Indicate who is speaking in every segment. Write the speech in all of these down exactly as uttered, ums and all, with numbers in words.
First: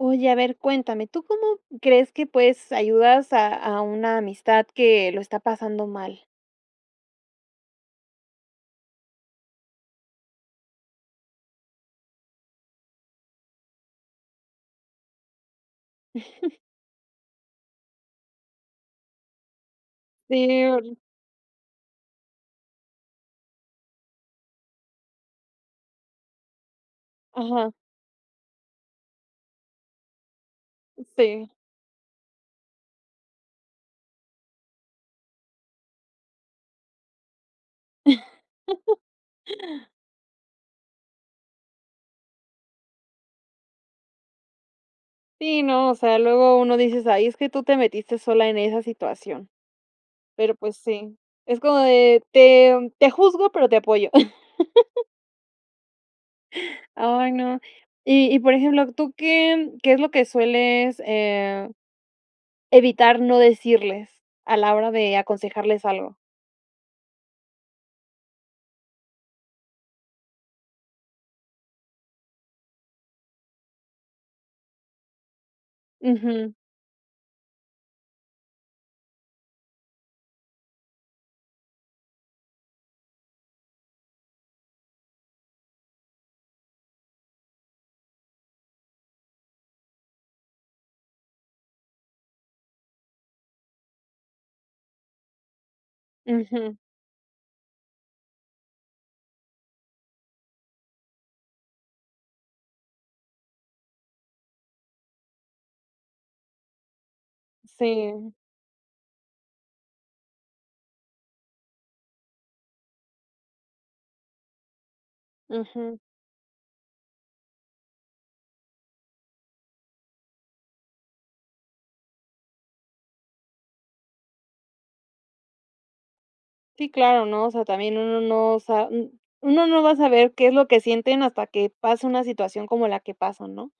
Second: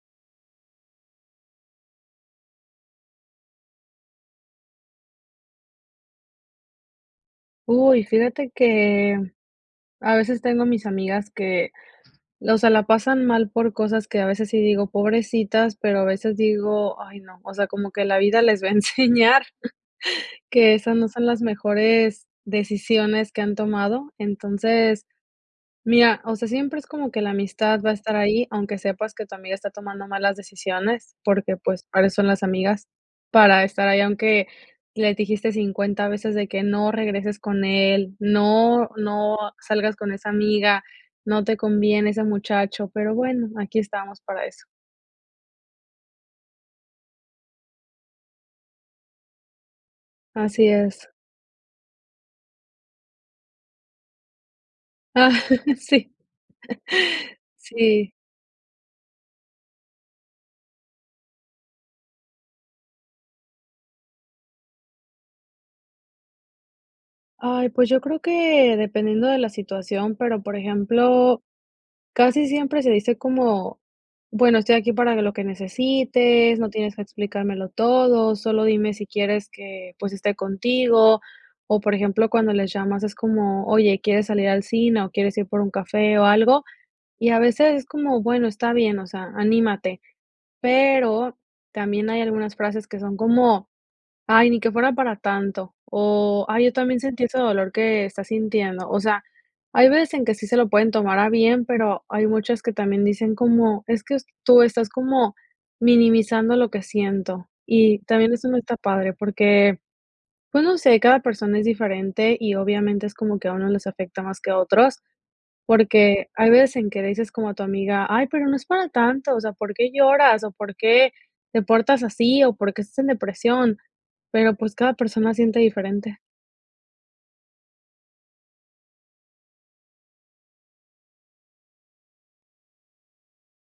Speaker 1: Oye, a ver, cuéntame. ¿Tú cómo crees que puedes ayudas a a una amistad que lo está pasando mal?
Speaker 2: Uy, fíjate que a veces tengo mis amigas que, o sea, la pasan mal por cosas que a veces sí digo: "Pobrecitas", pero a veces digo: "Ay no", o sea, como que la vida les va a enseñar
Speaker 1: Sí,
Speaker 2: que
Speaker 1: ahori
Speaker 2: esas no son las mejores decisiones que han tomado. Entonces, mira, o sea, siempre es como que la
Speaker 1: Ajá.
Speaker 2: amistad va a estar ahí, aunque sepas que tu amiga está tomando malas decisiones,
Speaker 1: Sí.
Speaker 2: porque, pues, para eso son las amigas para estar ahí, aunque les dijiste cincuenta veces de que: "No regreses con él, no no salgas con esa amiga, no te conviene ese muchacho". Pero bueno, aquí estamos para eso.
Speaker 1: Sí, no, o sea, luego uno dices: "Ay, es que tú te metiste sola en esa situación". Pero,
Speaker 2: Así
Speaker 1: pues,
Speaker 2: es.
Speaker 1: sí. Es como de "te em, te juzgo, pero te apoyo".
Speaker 2: Ah, Sí.
Speaker 1: Ay, no.
Speaker 2: Sí.
Speaker 1: Y y por ejemplo ¿tú qué qué es lo que sueles, eh, evitar no decirles a la hora de aconsejarles algo?
Speaker 2: Ay, pues yo creo que dependiendo de la situación, pero, por ejemplo, casi siempre se dice como: "Bueno, estoy aquí para lo que
Speaker 1: Ujú.
Speaker 2: necesites, no tienes que explicármelo todo, solo dime si quieres que, pues esté contigo". O por ejemplo, cuando les llamas es como: "Oye, ¿quieres salir al cine o quieres ir por un café o algo?" Y a veces es como: "Bueno, está bien, o sea, anímate". Pero también hay algunas frases que son como: "Ay, ni que fuera para tanto o, ay, yo
Speaker 1: Ujú.
Speaker 2: también sentí ese dolor que está sintiendo". O sea, hay veces en que sí se lo pueden tomar a bien, pero hay muchas que también dicen como: "Es que s tú estás como minimizando lo que siento." Y también
Speaker 1: Sí.
Speaker 2: eso no está padre porque, pues no sé, cada persona es diferente y obviamente es como que a uno les afecta más que a otros,
Speaker 1: Ujú.
Speaker 2: porque hay veces en que dices como a tu amiga: "Ay, pero no es para tanto, o sea, ¿por qué lloras o por qué te portas así o por qué estás en depresión?" Pero, pues, cada persona siente diferente.
Speaker 1: Sí, claro, ¿no? O sea, también uno no sa un uno no va a saber qué es lo que sienten hasta que pasa una situación como la que pasan, ¿no?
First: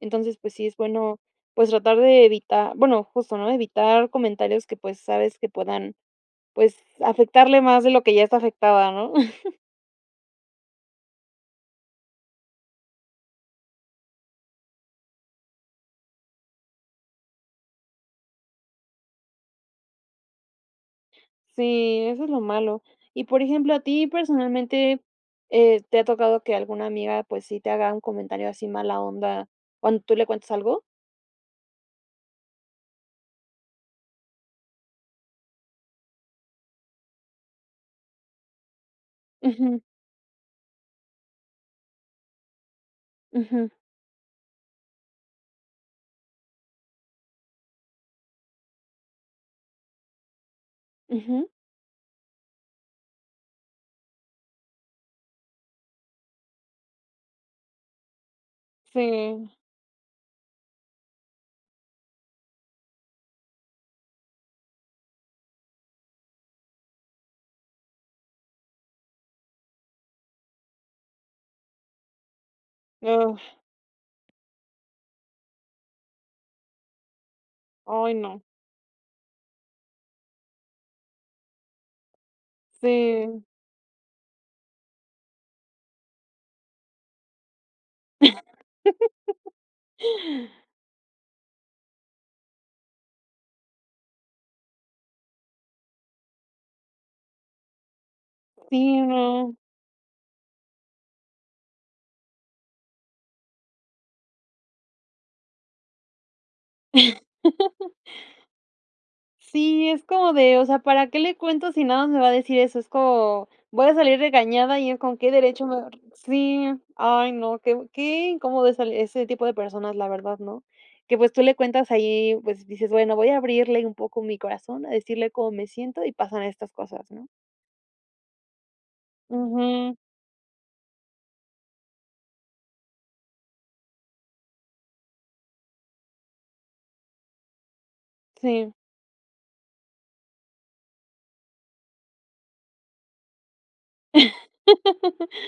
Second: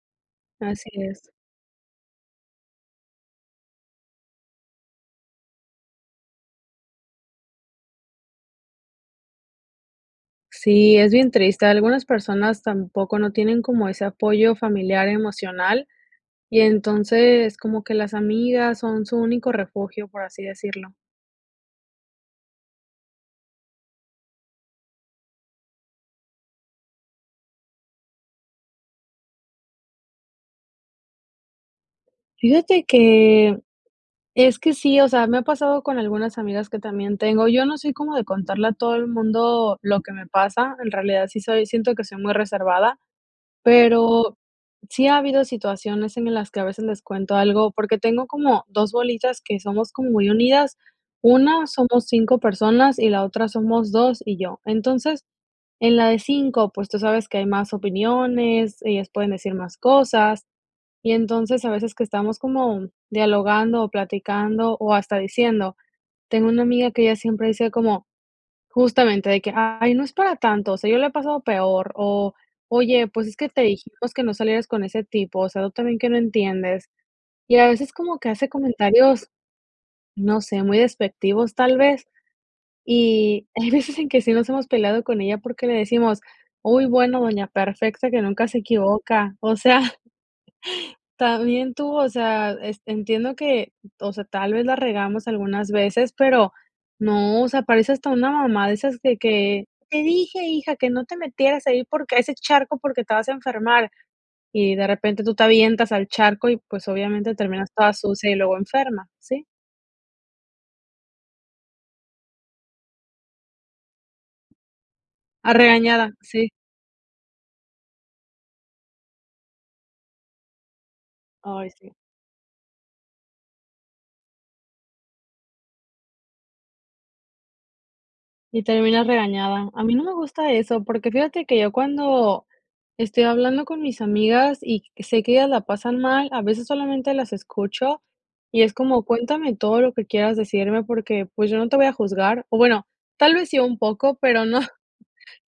Speaker 1: Entonces, pues sí es
Speaker 2: Así
Speaker 1: bueno,
Speaker 2: es.
Speaker 1: pues tratar de evita bueno, justo, ¿no? Evitar comentarios que, pues, sabes que puedan, pues, afectarle más de lo que ya está afectada, ¿no?
Speaker 2: Sí, es bien triste. Algunas personas tampoco no tienen como ese apoyo familiar emocional, y entonces como que las amigas son su único refugio, por así decirlo.
Speaker 1: Sí, eso es lo malo. Y por ejemplo, a ti personalmente, eh, ¿te ha tocado que alguna amiga, pues, sí te haga un comentario así mala onda, cuando tú le cuentes algo?
Speaker 2: Fíjate que, es que sí, o sea, me ha pasado con algunas amigas que también tengo. Yo no soy como de contarle a todo el mundo
Speaker 1: Ujú.
Speaker 2: lo que me pasa, en realidad sí soy siento que soy muy reservada,
Speaker 1: Ujú.
Speaker 2: pero sí ha habido situaciones en las que a veces les cuento algo, porque tengo como dos bolitas que somos como muy unidas.
Speaker 1: Ujú.
Speaker 2: una, somos cinco personas y la otra somos dos y yo. Entonces, en la de cinco, pues tú sabes que hay más opiniones, ellas pueden
Speaker 1: Sí.
Speaker 2: decir más cosas, y entonces a veces que estamos como, dialogando o platicando o hasta diciendo Tengo una amiga que ella siempre dice como, justamente, de que: "Ay no es para tanto, o sea, yo le he pasado peor", o: "Oye, pues es que te dijimos que no salieras con ese tipo, o sea, tú también que no entiendes". Y a veces
Speaker 1: Ay,
Speaker 2: como que
Speaker 1: no.
Speaker 2: hace comentarios, no sé, muy despectivos tal vez.
Speaker 1: Sí.
Speaker 2: Y hay veces en que sí nos hemos peleado con ella porque le decimos: "Uy, bueno doña perfecta, que nunca se equivoca. O sea, también tú". O sea, este, entiendo que, o sea, tal vez la regamos algunas veces, pero no, o sea, parece hasta una mamá de
Speaker 1: Sí,
Speaker 2: esas de
Speaker 1: no.
Speaker 2: que: "Te dije, hija, que no te metieras ahí, porque a ese charco, porque te vas a enfermar". Y de repente tú te avientas al charco y pues obviamente terminas toda sucia y luego enferma. Sí.
Speaker 1: Sí, es como de: "¿O sea, para qué le cuento, si nada más me va a decir eso?" Es co voy a salir regañada y en con qué
Speaker 2: Ah,
Speaker 1: derecho me va a r
Speaker 2: regañada, sí.
Speaker 1: Sí, ay no, qué bu qué incómodo esa l ese tipo de personas, la verdad, ¿no? Que, pues, tú le
Speaker 2: Ay, sí.
Speaker 1: cuentas ahí, pues, dices, bueno, voy a abrirle un poco mi corazón, a decirle cómo me siento y pasan estas cosas, ¿no?
Speaker 2: Y terminas regañada. A mí
Speaker 1: Ujú.
Speaker 2: no me gusta eso, porque fíjate que yo cuando, estoy hablando con mis amigas y c sé que ellas la pasan mal, a veces solamente las escucho y es
Speaker 1: Sí.
Speaker 2: como: "Cuéntame todo lo que quieras decirme porque, pues, yo no te voy a juzgar". O bueno, tal vez sí un poco, pero no,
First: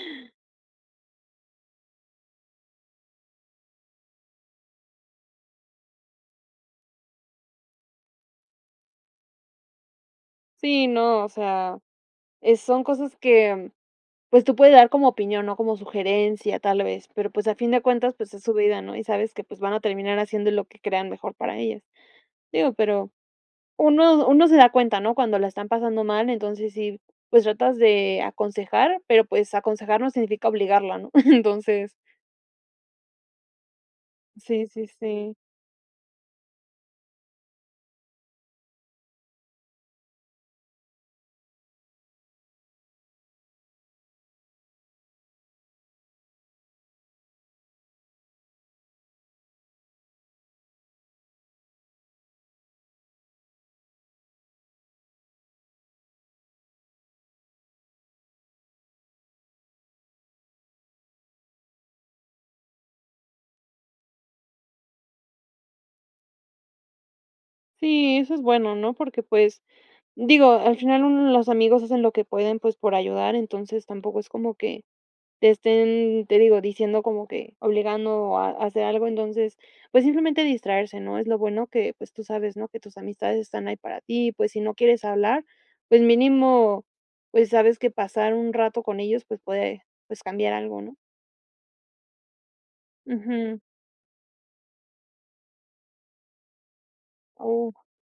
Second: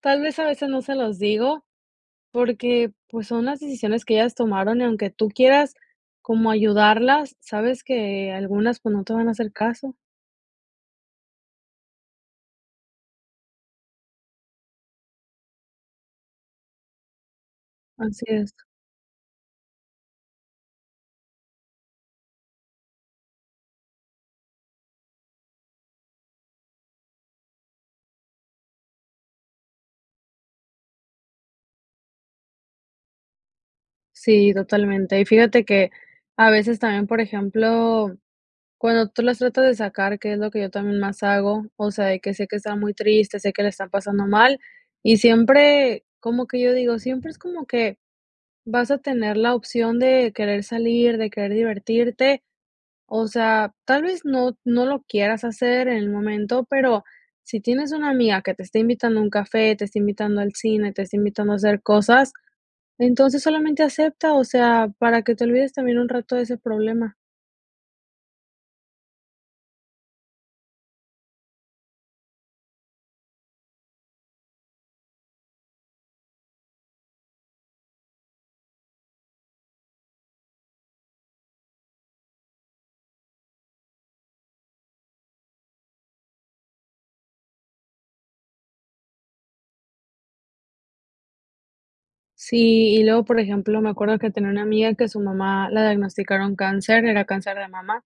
Speaker 2: tal vez a veces no se los digo, porque, pues, son las decisiones que ellas tomaron, y aunque tú quieras como ayudarlas, sabes que algunas, pues, no te van a hacer caso.
Speaker 1: Sí, no, o sea, eh, son cosas que, pues, tú puedes dar como opinión, ¿no? Como sugerencia tal vez, pero, pues, a fin de cuentas,
Speaker 2: Así
Speaker 1: pues, es
Speaker 2: es.
Speaker 1: su vida, ¿no? Y sabes que, pues, van a terminar haciendo lo que crean mejor para ellas. Digo, pero uno uno se da cuenta, ¿no? Cuando la están pasando mal, entonces, sí, pues tratas de aconsejar pero pues aconsejar no significa obligarla, ¿no? Entonces
Speaker 2: Sí,
Speaker 1: Sí, sí,
Speaker 2: totalmente. Y
Speaker 1: sí.
Speaker 2: fíjate que a veces también, por ejemplo, cuando tú las tratas de sacar, que es lo que yo también más hago, o sea, de que sé que está muy triste, sé que la están pasando mal y siempre como que yo digo, siempre es como que vas a tener la opción de querer salir, de querer divertirte. O sea, tal vez no no lo quieras hacer en el momento, pero si tienes una amiga que te está invitando a un café, te está invitando al cine, te está invitando a hacer cosas, entonces solamente acepta, o sea, para que te olvides también un rato de ese problema.
Speaker 1: Sí, eso es bueno, ¿no? Porque, pues, digo, al final uno los amigos hacen lo que pueden, pues, por ayudar, entonces, tampoco es como que te estén, te digo, diciendo como que obligando a a hacer algo, entonces, pues simplemente distraerse, ¿no? Es lo bueno que, pues tú sabes, ¿no? Que tus amistades están ahí para ti, pues si no quieres hablar, pues mínimo, pues sabes que pasar un rato con ellos, pues puede, pues, cambiar algo, ¿no?
Speaker 2: Sí, y luego por
Speaker 1: Ujú.
Speaker 2: ejemplo me acuerdo que tenia una amiga que a su mamá la diagnosticaron cáncer, era cáncer de
Speaker 1: Oh.
Speaker 2: mamá,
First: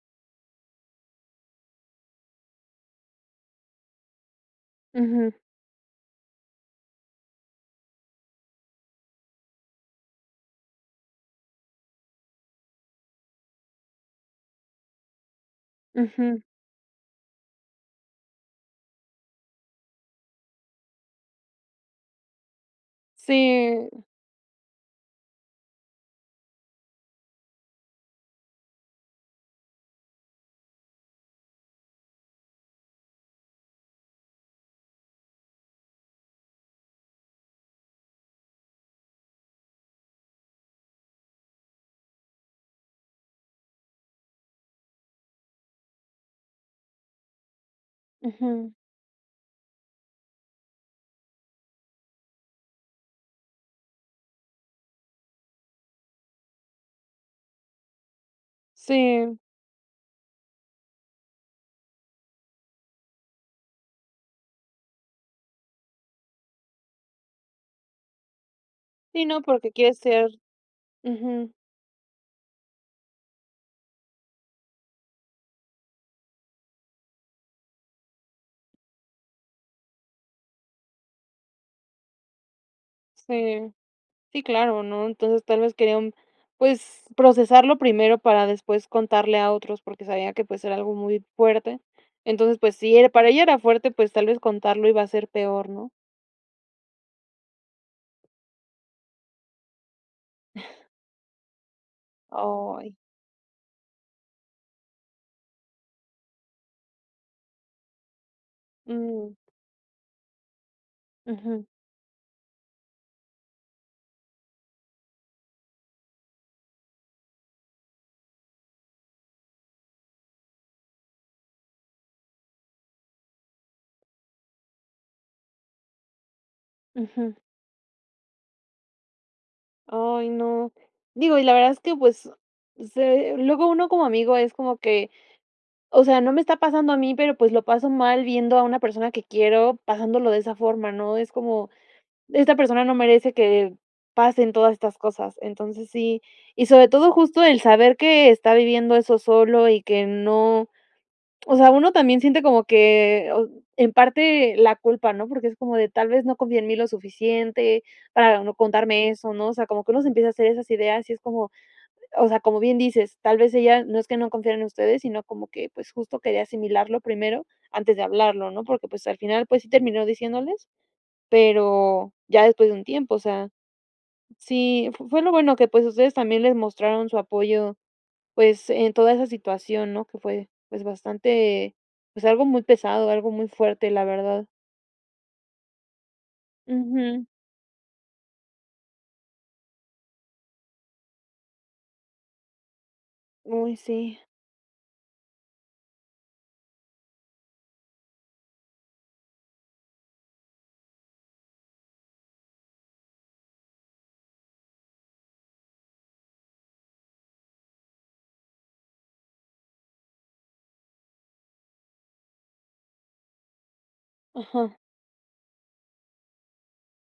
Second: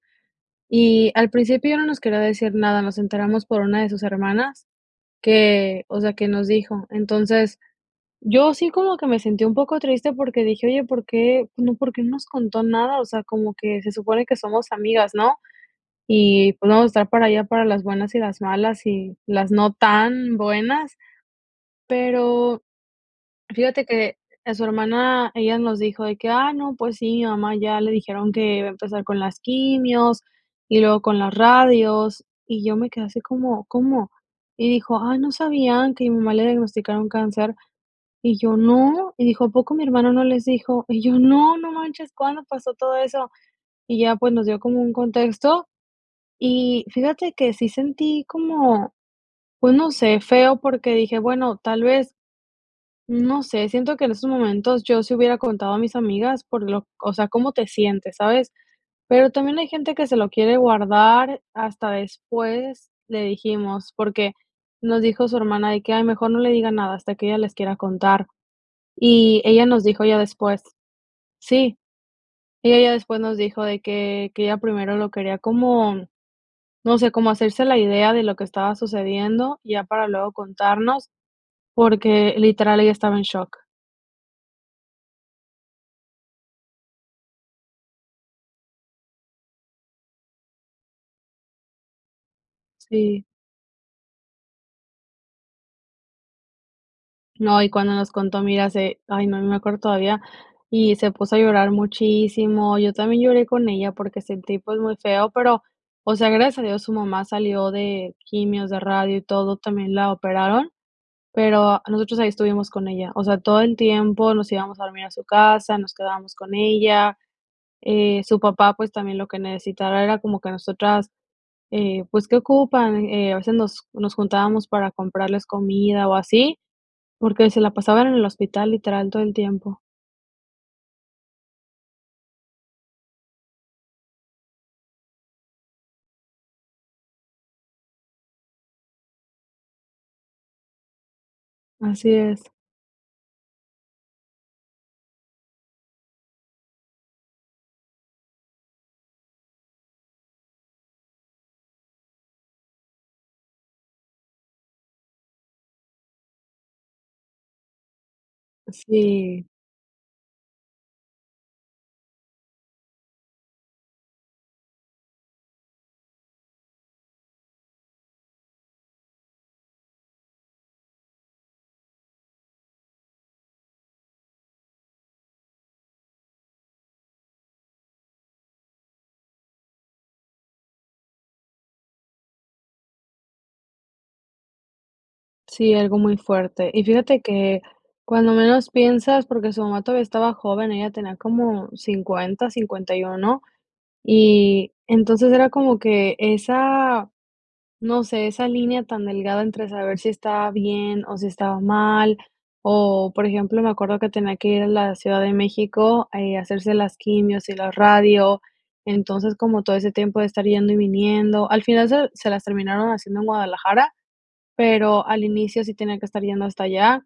Speaker 2: y al principio no nos quería decir nada, nos enteramos por una de sus hermanas
Speaker 1: Ujú.
Speaker 2: que, o sea, que nos dijo. Entonces, yo sí como que me sentía un poco triste porque dije: "Oye, ¿por qué?, no ¿por qué no nos contó nada?". O sea, como que se supone que somos amigas, ¿no?
Speaker 1: Ujú.
Speaker 2: Y, pues, no vamos a estar para ella para las buenas y las malas, y las no tan buenas. Pero fíjate
Speaker 1: Sí.
Speaker 2: que a su hermana, ella nos dijo de que: "Ah, no, pues sí, mi mamá ya le dijeron que iba a empezar con las quimios, y luego con las radios", y yo me quedé así como como, y dijo: "Ay, ¿no sabían que a mi mamá le diagnosticaron cáncer?", y yo: "No" y dijo: "¿A poco mi hermana no les dijo?" Y yo: "No, no manches, ¿cuándo pasó todo eso?". Y ya, pues, nos dio como un contexto, y fíjate que sí sentí
Speaker 1: Ujú.
Speaker 2: como, pues, no sé, feo, porque dije: "Bueno, tal vez" no sé, siento que en esos momentos yo sí hubiera contado a mis amigas por lo o sea, cómo te sientes, ¿sabes? Pero
Speaker 1: Sí.
Speaker 2: también hay gente que se lo quiere guardar hasta después, le dijimos, porque nos dijo su hermana de que: "Ay, mejor no le diga nada hasta que ella les quiera contar."
Speaker 1: Sí, no,
Speaker 2: Y ella
Speaker 1: porque
Speaker 2: nos
Speaker 1: quiere
Speaker 2: dijo ya
Speaker 1: ser
Speaker 2: después,
Speaker 1: ujú.
Speaker 2: sí, ella ya después nos dijo de que que ella primero lo quería como, no sé, como hacerse la idea de lo que estaba sucediendo, ya para luego contarnos, porque, literal, ella estaba en shock.
Speaker 1: Sí. Sí, claro, ¿no? Entonces tal vez quería un pues procesarlo primero para después contarle a otros porque sabía que pues era algo muy fuerte. Entonces pues si era
Speaker 2: Sí.
Speaker 1: para ella era fuerte pues tal vez contarlo iba a ser peor, ¿no?
Speaker 2: No, y cuando nos contó, mira, se ay, no, me acuerdo todavía, y se puso a llorar muchísimo, yo
Speaker 1: Ay.
Speaker 2: también lloré con ella porque sentí, pues, muy feo, pero, o sea, gracias a Dios, su mamá salió de quimios, de radio y
Speaker 1: Mm.
Speaker 2: todo. También la operaron,
Speaker 1: Ujú.
Speaker 2: pero nosotros ahí estuvimos con ella, o sea, todo el tiempo nos íbamos a dormir a su casa, nos quedábamos con ella, eh, su papá, pues, también lo que necesitara era como que nosotras, eh, pues, ¿qué ocupan? Eh, a veces nos nos juntábamos para comprarles comida, o, así,
Speaker 1: Ujú.
Speaker 2: porque se la pasaban en el hospital, literal, todo el tiempo.
Speaker 1: Ay, no, digo, y la verdad es que, pues, se luego uno como amigo es como que o sea, no me está pasando a mí, pero, pues, lo paso mal viendo a una persona que quiero pasándolo de esa forma, ¿no? Es como:
Speaker 2: Así es.
Speaker 1: "Esta persona no merece que pasen todas estas cosas", entonces sí y sobre todo justo el saber que está viviendo eso solo y que no o sea, uno también siente como que o en parte la culpa, ¿no? Porque es como de: "Tal vez no confíe en mí lo suficiente para no contarme eso",
Speaker 2: Sí.
Speaker 1: ¿no? O sea, como que uno se empieza a hacer esas ideas, y es como, o sea, como bien dices, tal vez ella no es que no confiara en ustedes, sino, como que, pues, justo quería asimilarlo primero antes de hablarlo, ¿no? Porque, pues, al final, pues, sí terminó diciéndoles pero ya después de un tiempo, o sea, sí f fue lo bueno que, pues, ustedes también les mostraron su apoyo, pues, en toda esa situación, ¿no? Que fue, pues, bastante pues, algo muy pesado, algo muy fuerte, la verdad.
Speaker 2: Sí, algo muy fuerte. Y fíjate
Speaker 1: Ujú.
Speaker 2: que cuando menos piensas, porque su mamá todavía estaba joven, ella tenía como cincuenta, cincuenta y uno,
Speaker 1: Uy, sí.
Speaker 2: y entonces era como que esa, no sé, esa línea tan delgada entre saber si estaba bien, o, si estaba mal, o, por ejemplo, me acuerdo que tenía que ir a la Ciudad de México, eh, a hacerse las quimios y la radio. Entonces, como todo ese tiempo de estar yendo y viniendo, al final se se las terminaron haciendo en Guadalajara,
Speaker 1: Ajá.
Speaker 2: pero al inicio sí tenía que estar yendo hasta allá,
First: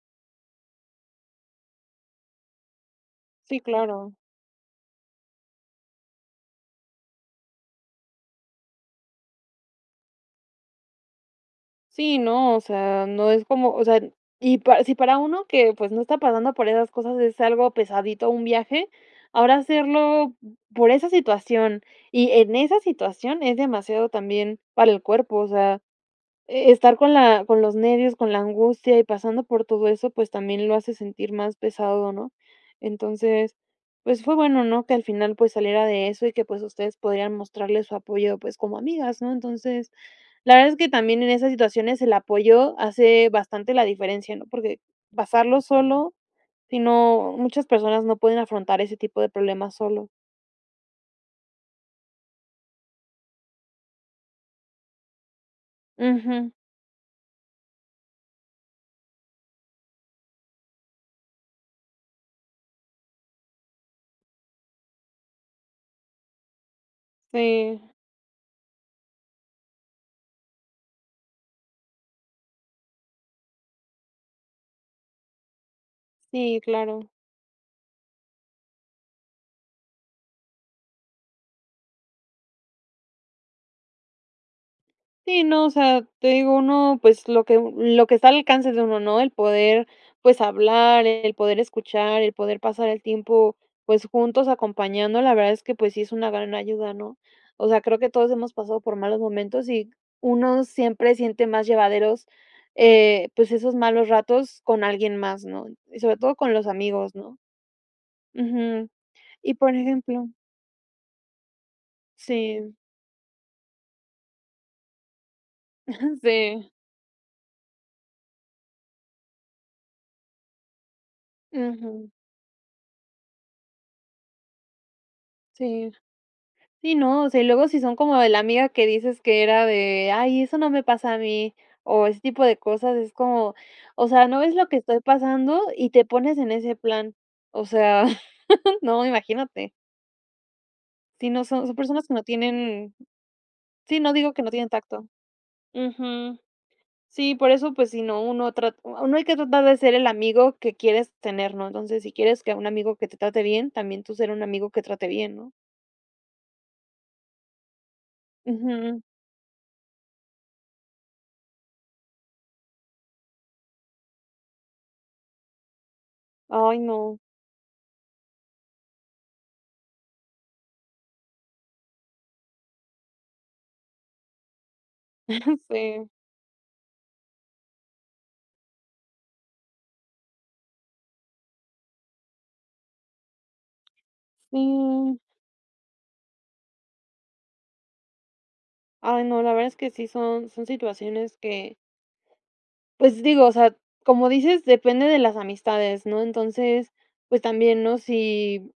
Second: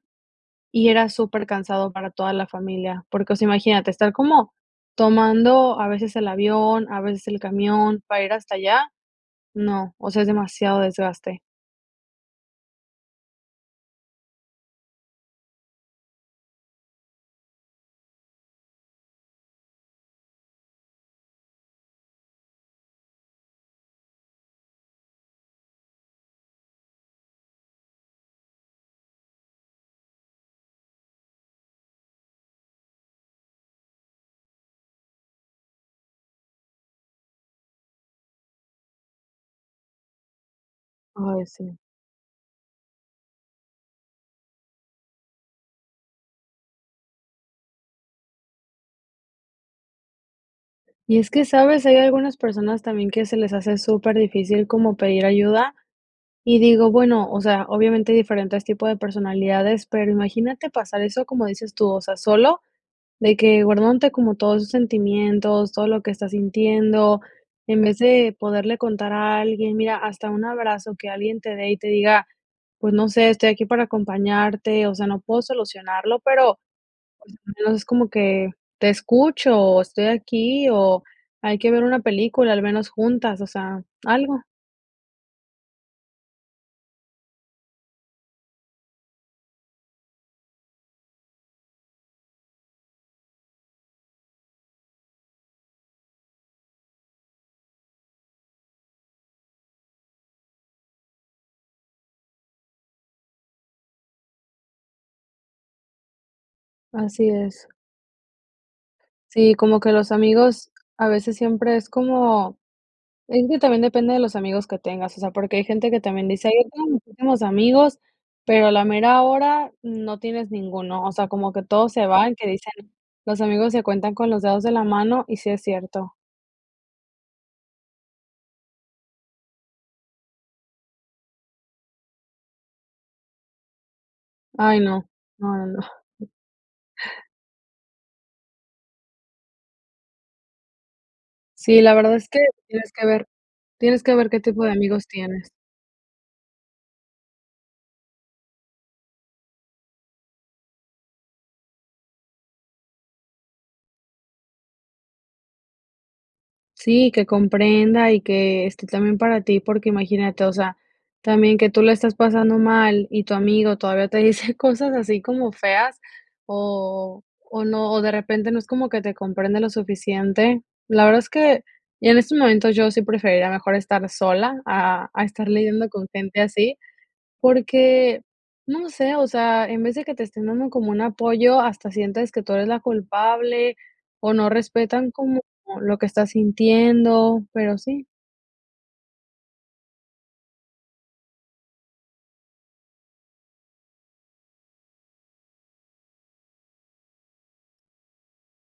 Speaker 2: y era supercansado para toda la familia, porque, o sea,
Speaker 1: Sí,
Speaker 2: imagínate, estar
Speaker 1: claro.
Speaker 2: como tomando a veces el avión, a veces el camión, para ir hasta allá, no, o sea es demasiado desgaste.
Speaker 1: Sí, no, o sea, no es como, o sea, y para si para uno que pues no está pasando por esas cosas es algo pesadito un viaje, ahora hacerlo por esa situación y en esa situación es demasiado también para el cuerpo, o sea, eh, estar con la con los nervios, con la angustia y pasando por todo eso pues también lo hace sentir más pesado, ¿no? Entonces, pues fue bueno, ¿no? Que al final pues saliera de eso y que pues ustedes podían mostrarles su apoyo pues como amigas, ¿no? Entonces, la verdad es que también en
Speaker 2: Ay,
Speaker 1: esas
Speaker 2: sí.
Speaker 1: situaciones el apoyo hace bastante la diferencia, ¿no? Porque pasarlo solo sí, no, muchas personas no pueden afrontar ese tipo de problemas solo.
Speaker 2: Y es que, ¿sabes? Hay algunas personas también que se les hace súper difícil como pedir ayuda,
Speaker 1: Ujú.
Speaker 2: y digo, bueno, o sea, obviamente hay diferentes tipos de personalidades, pero imagínate pasar eso como dices tú, o sea, solo de que guardándote como todos tus sentimientos, todo lo que estás sintiendo,
Speaker 1: Sí.
Speaker 2: en vez de poderle contar a alguien, mira, hasta un abrazo que alguien te dé y te diga: "Pues no sé, estoy aquí para acompañarte, o sea, no puedo solucionarlo, pero,
Speaker 1: Sí, claro.
Speaker 2: al menos es como que te escucho o estoy aquí o hay que ver una película al menos juntas", o sea, algo.
Speaker 1: Sí, no, o sea, te digo, uno, pues, lo que lo que está alcance de uno, ¿no? El poder, pues, hablar, el poder escuchar, el poder pasar el tiempo, pues, juntos, acompañando, la verdad es que, pues, sí es una gran ayuda, ¿no? O sea, creo que todos hemos pasado por malos momentos y uno siempre siente más llevaderos, eh, pues esos malos ratos con alguien más, ¿no? Y sobre todo con los amigos,
Speaker 2: Así
Speaker 1: ¿no?
Speaker 2: es.
Speaker 1: Ujú. Y
Speaker 2: Sí,
Speaker 1: por
Speaker 2: como que los
Speaker 1: ejemplo
Speaker 2: amigos, a veces siempre es como
Speaker 1: Sí.
Speaker 2: es que también depende de los amigos que tengas, o sea, porque hay gente que
Speaker 1: Ujú,
Speaker 2: también dice: "Ay,
Speaker 1: sí.
Speaker 2: yo tengo muchísimos amigos", pero a la mera hora no tienes ninguno, o sea, como que todos se
Speaker 1: Ujú.
Speaker 2: van. Que dicen, los amigos se cuentan con los dedos de la mano, y sí es
Speaker 1: Sí.
Speaker 2: cierto.
Speaker 1: Sí, no, o sea y luego si son como de la amiga que dices que era de: "Ay, eso no me pasa a mí", o ese tipo de cosas es como: "O sea, ¿no ves lo que
Speaker 2: Ay,
Speaker 1: estoy
Speaker 2: no. No,
Speaker 1: pasando?
Speaker 2: no, no.
Speaker 1: Y te pones en ese plan". O sea, no, imagínate. Sí, no, son son
Speaker 2: Sí, la
Speaker 1: personas que
Speaker 2: verdad,
Speaker 1: no
Speaker 2: es que tienes
Speaker 1: tienen
Speaker 2: que ver
Speaker 1: Sí,
Speaker 2: tienes
Speaker 1: no,
Speaker 2: que ver,
Speaker 1: digo,
Speaker 2: qué
Speaker 1: que no
Speaker 2: tipo
Speaker 1: tienen
Speaker 2: de
Speaker 1: tacto.
Speaker 2: amigos tienes.
Speaker 1: Ujú. Sí, por eso, pues, si no uno trat Uno, hay que tratar de ser el amigo, que quieres tener, ¿no? Entonces, si quieres que un amigo que te trate bien, también tú ser un amigo, que trate bien, ¿no?
Speaker 2: Sí, que comprenda y que esté
Speaker 1: Ujú.
Speaker 2: también para ti, porque imagínate, o sea, también que tú la estás pasando mal y tu amigo todavía te dice cosas así como feas,
Speaker 1: Ay, no.
Speaker 2: o o no o de repente no es como que te comprende lo suficiente. La verdad es que, y en estos momentos, yo sí preferiría mejor estar sola a a estar lidiando con
Speaker 1: Sí.
Speaker 2: gente así, porque, no sé, o sea, en vez de que te estén dando como un apoyo, hasta sientes que tú eres la culpable, o no respetan
Speaker 1: Sí.
Speaker 2: como lo que estás sintiendo, pero sí.
Speaker 1: Ay no, la verdad es que sí son son situaciones que Pues, digo, o sea, como dices, depende de las amistades, ¿no? Entonces, pues también, ¿no? Si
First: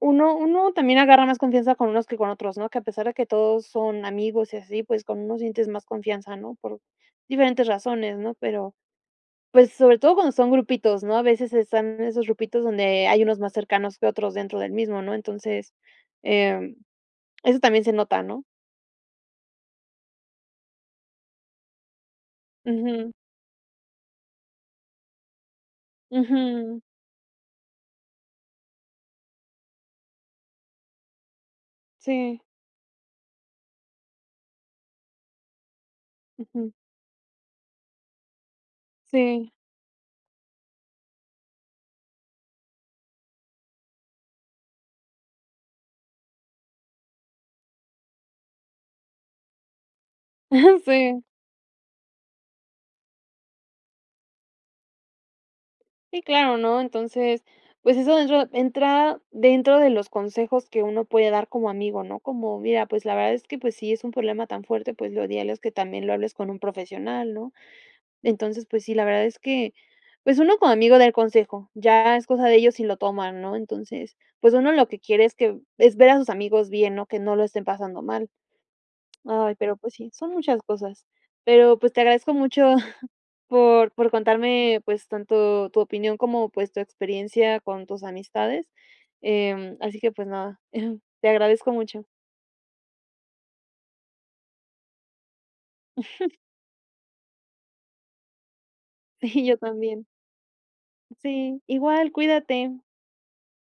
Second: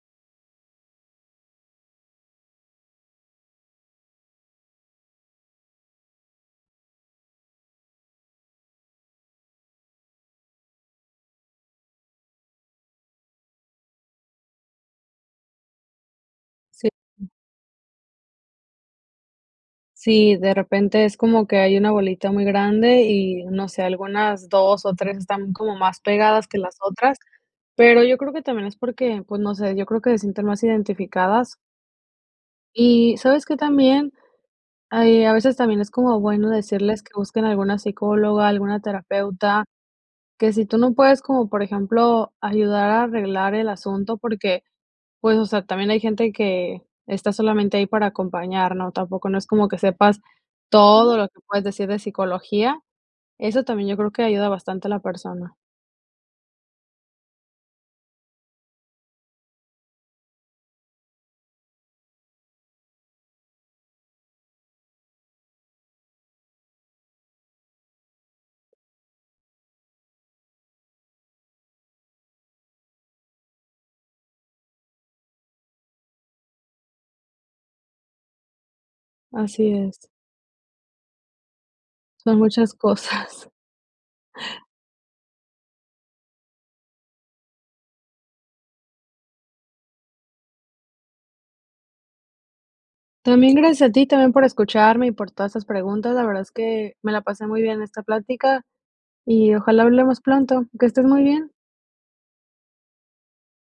Speaker 1: uno uno también agarra más confianza con unos que con otros, ¿no?, que a pesar de que todos son amigos y así, pues con unos sientes más confianza, ¿no? Por diferentes razones, ¿no?, pero, pues sobre todo cuando son grupitos, ¿no? A veces están esos grupitos donde hay unos más cercanos que otros dentro del mismo, ¿no? Entonces, eh,
Speaker 2: Sí. Mm.
Speaker 1: eso también se nota, ¿no?
Speaker 2: Sí, de repente es como que hay una bolita muy grande
Speaker 1: Ujú.
Speaker 2: y, no sé, algunas dos ó tres están como más pegadas que las
Speaker 1: Ujú.
Speaker 2: otras, pero yo creo que también es porque, pues, no sé, yo creo que se sienten más identificadas.
Speaker 1: Sí.
Speaker 2: Y, ¿sabes qué también? Ahí a veces también es como bueno
Speaker 1: Ujú,
Speaker 2: decirles que busquen alguna psicóloga, alguna
Speaker 1: Sí.
Speaker 2: terapeuta. Que si tú no puedes, como por ejemplo, ayudar a arreglar el asunto porque, pues, o sea, también hay gente que está solamente ahí para acompañar, ¿no?, tampoco no es como que sepas
Speaker 1: Ajá.
Speaker 2: todo
Speaker 1: Sí.
Speaker 2: lo que puedes decir de psicología. Eso también yo creo que ayuda bastante a la persona.
Speaker 1: Sí, claro, ¿no? Entonces, pues eso dentro entra dentro de los consejos que uno puede dar como amigo, ¿no? Como: "Mira, pues la verdad es que, pues, si es un problema tan fuerte, pues lo ideal es que también lo hables con un profesional", ¿no? Entonces, pues sí, la verdad es que, pues uno como amigo da el consejo, ya es cosa de ellos si lo toman, ¿no? Entonces, pues uno lo que quiere es que es ver a sus amigos bien, ¿no? Que no lo estén pasando mal. Ay,
Speaker 2: Así
Speaker 1: pero pues
Speaker 2: es.
Speaker 1: sí, son muchas cosas. Pero pues, te agradezco
Speaker 2: Son
Speaker 1: mucho
Speaker 2: muchas cosas.
Speaker 1: por por contarme, pues, tanto tu opinión como, pues, tu experiencia con tus amistades. Em, así que, pues nada, te agradezco mucho.
Speaker 2: También gracias a ti, también, por escucharme y por todas esas preguntas. La verdad es que me la pasé muy bien en esta plática, y,
Speaker 1: Yo
Speaker 2: ojalá
Speaker 1: también.
Speaker 2: hablemos pronto. Que estés muy bien.
Speaker 1: Sí, igual, cuídate.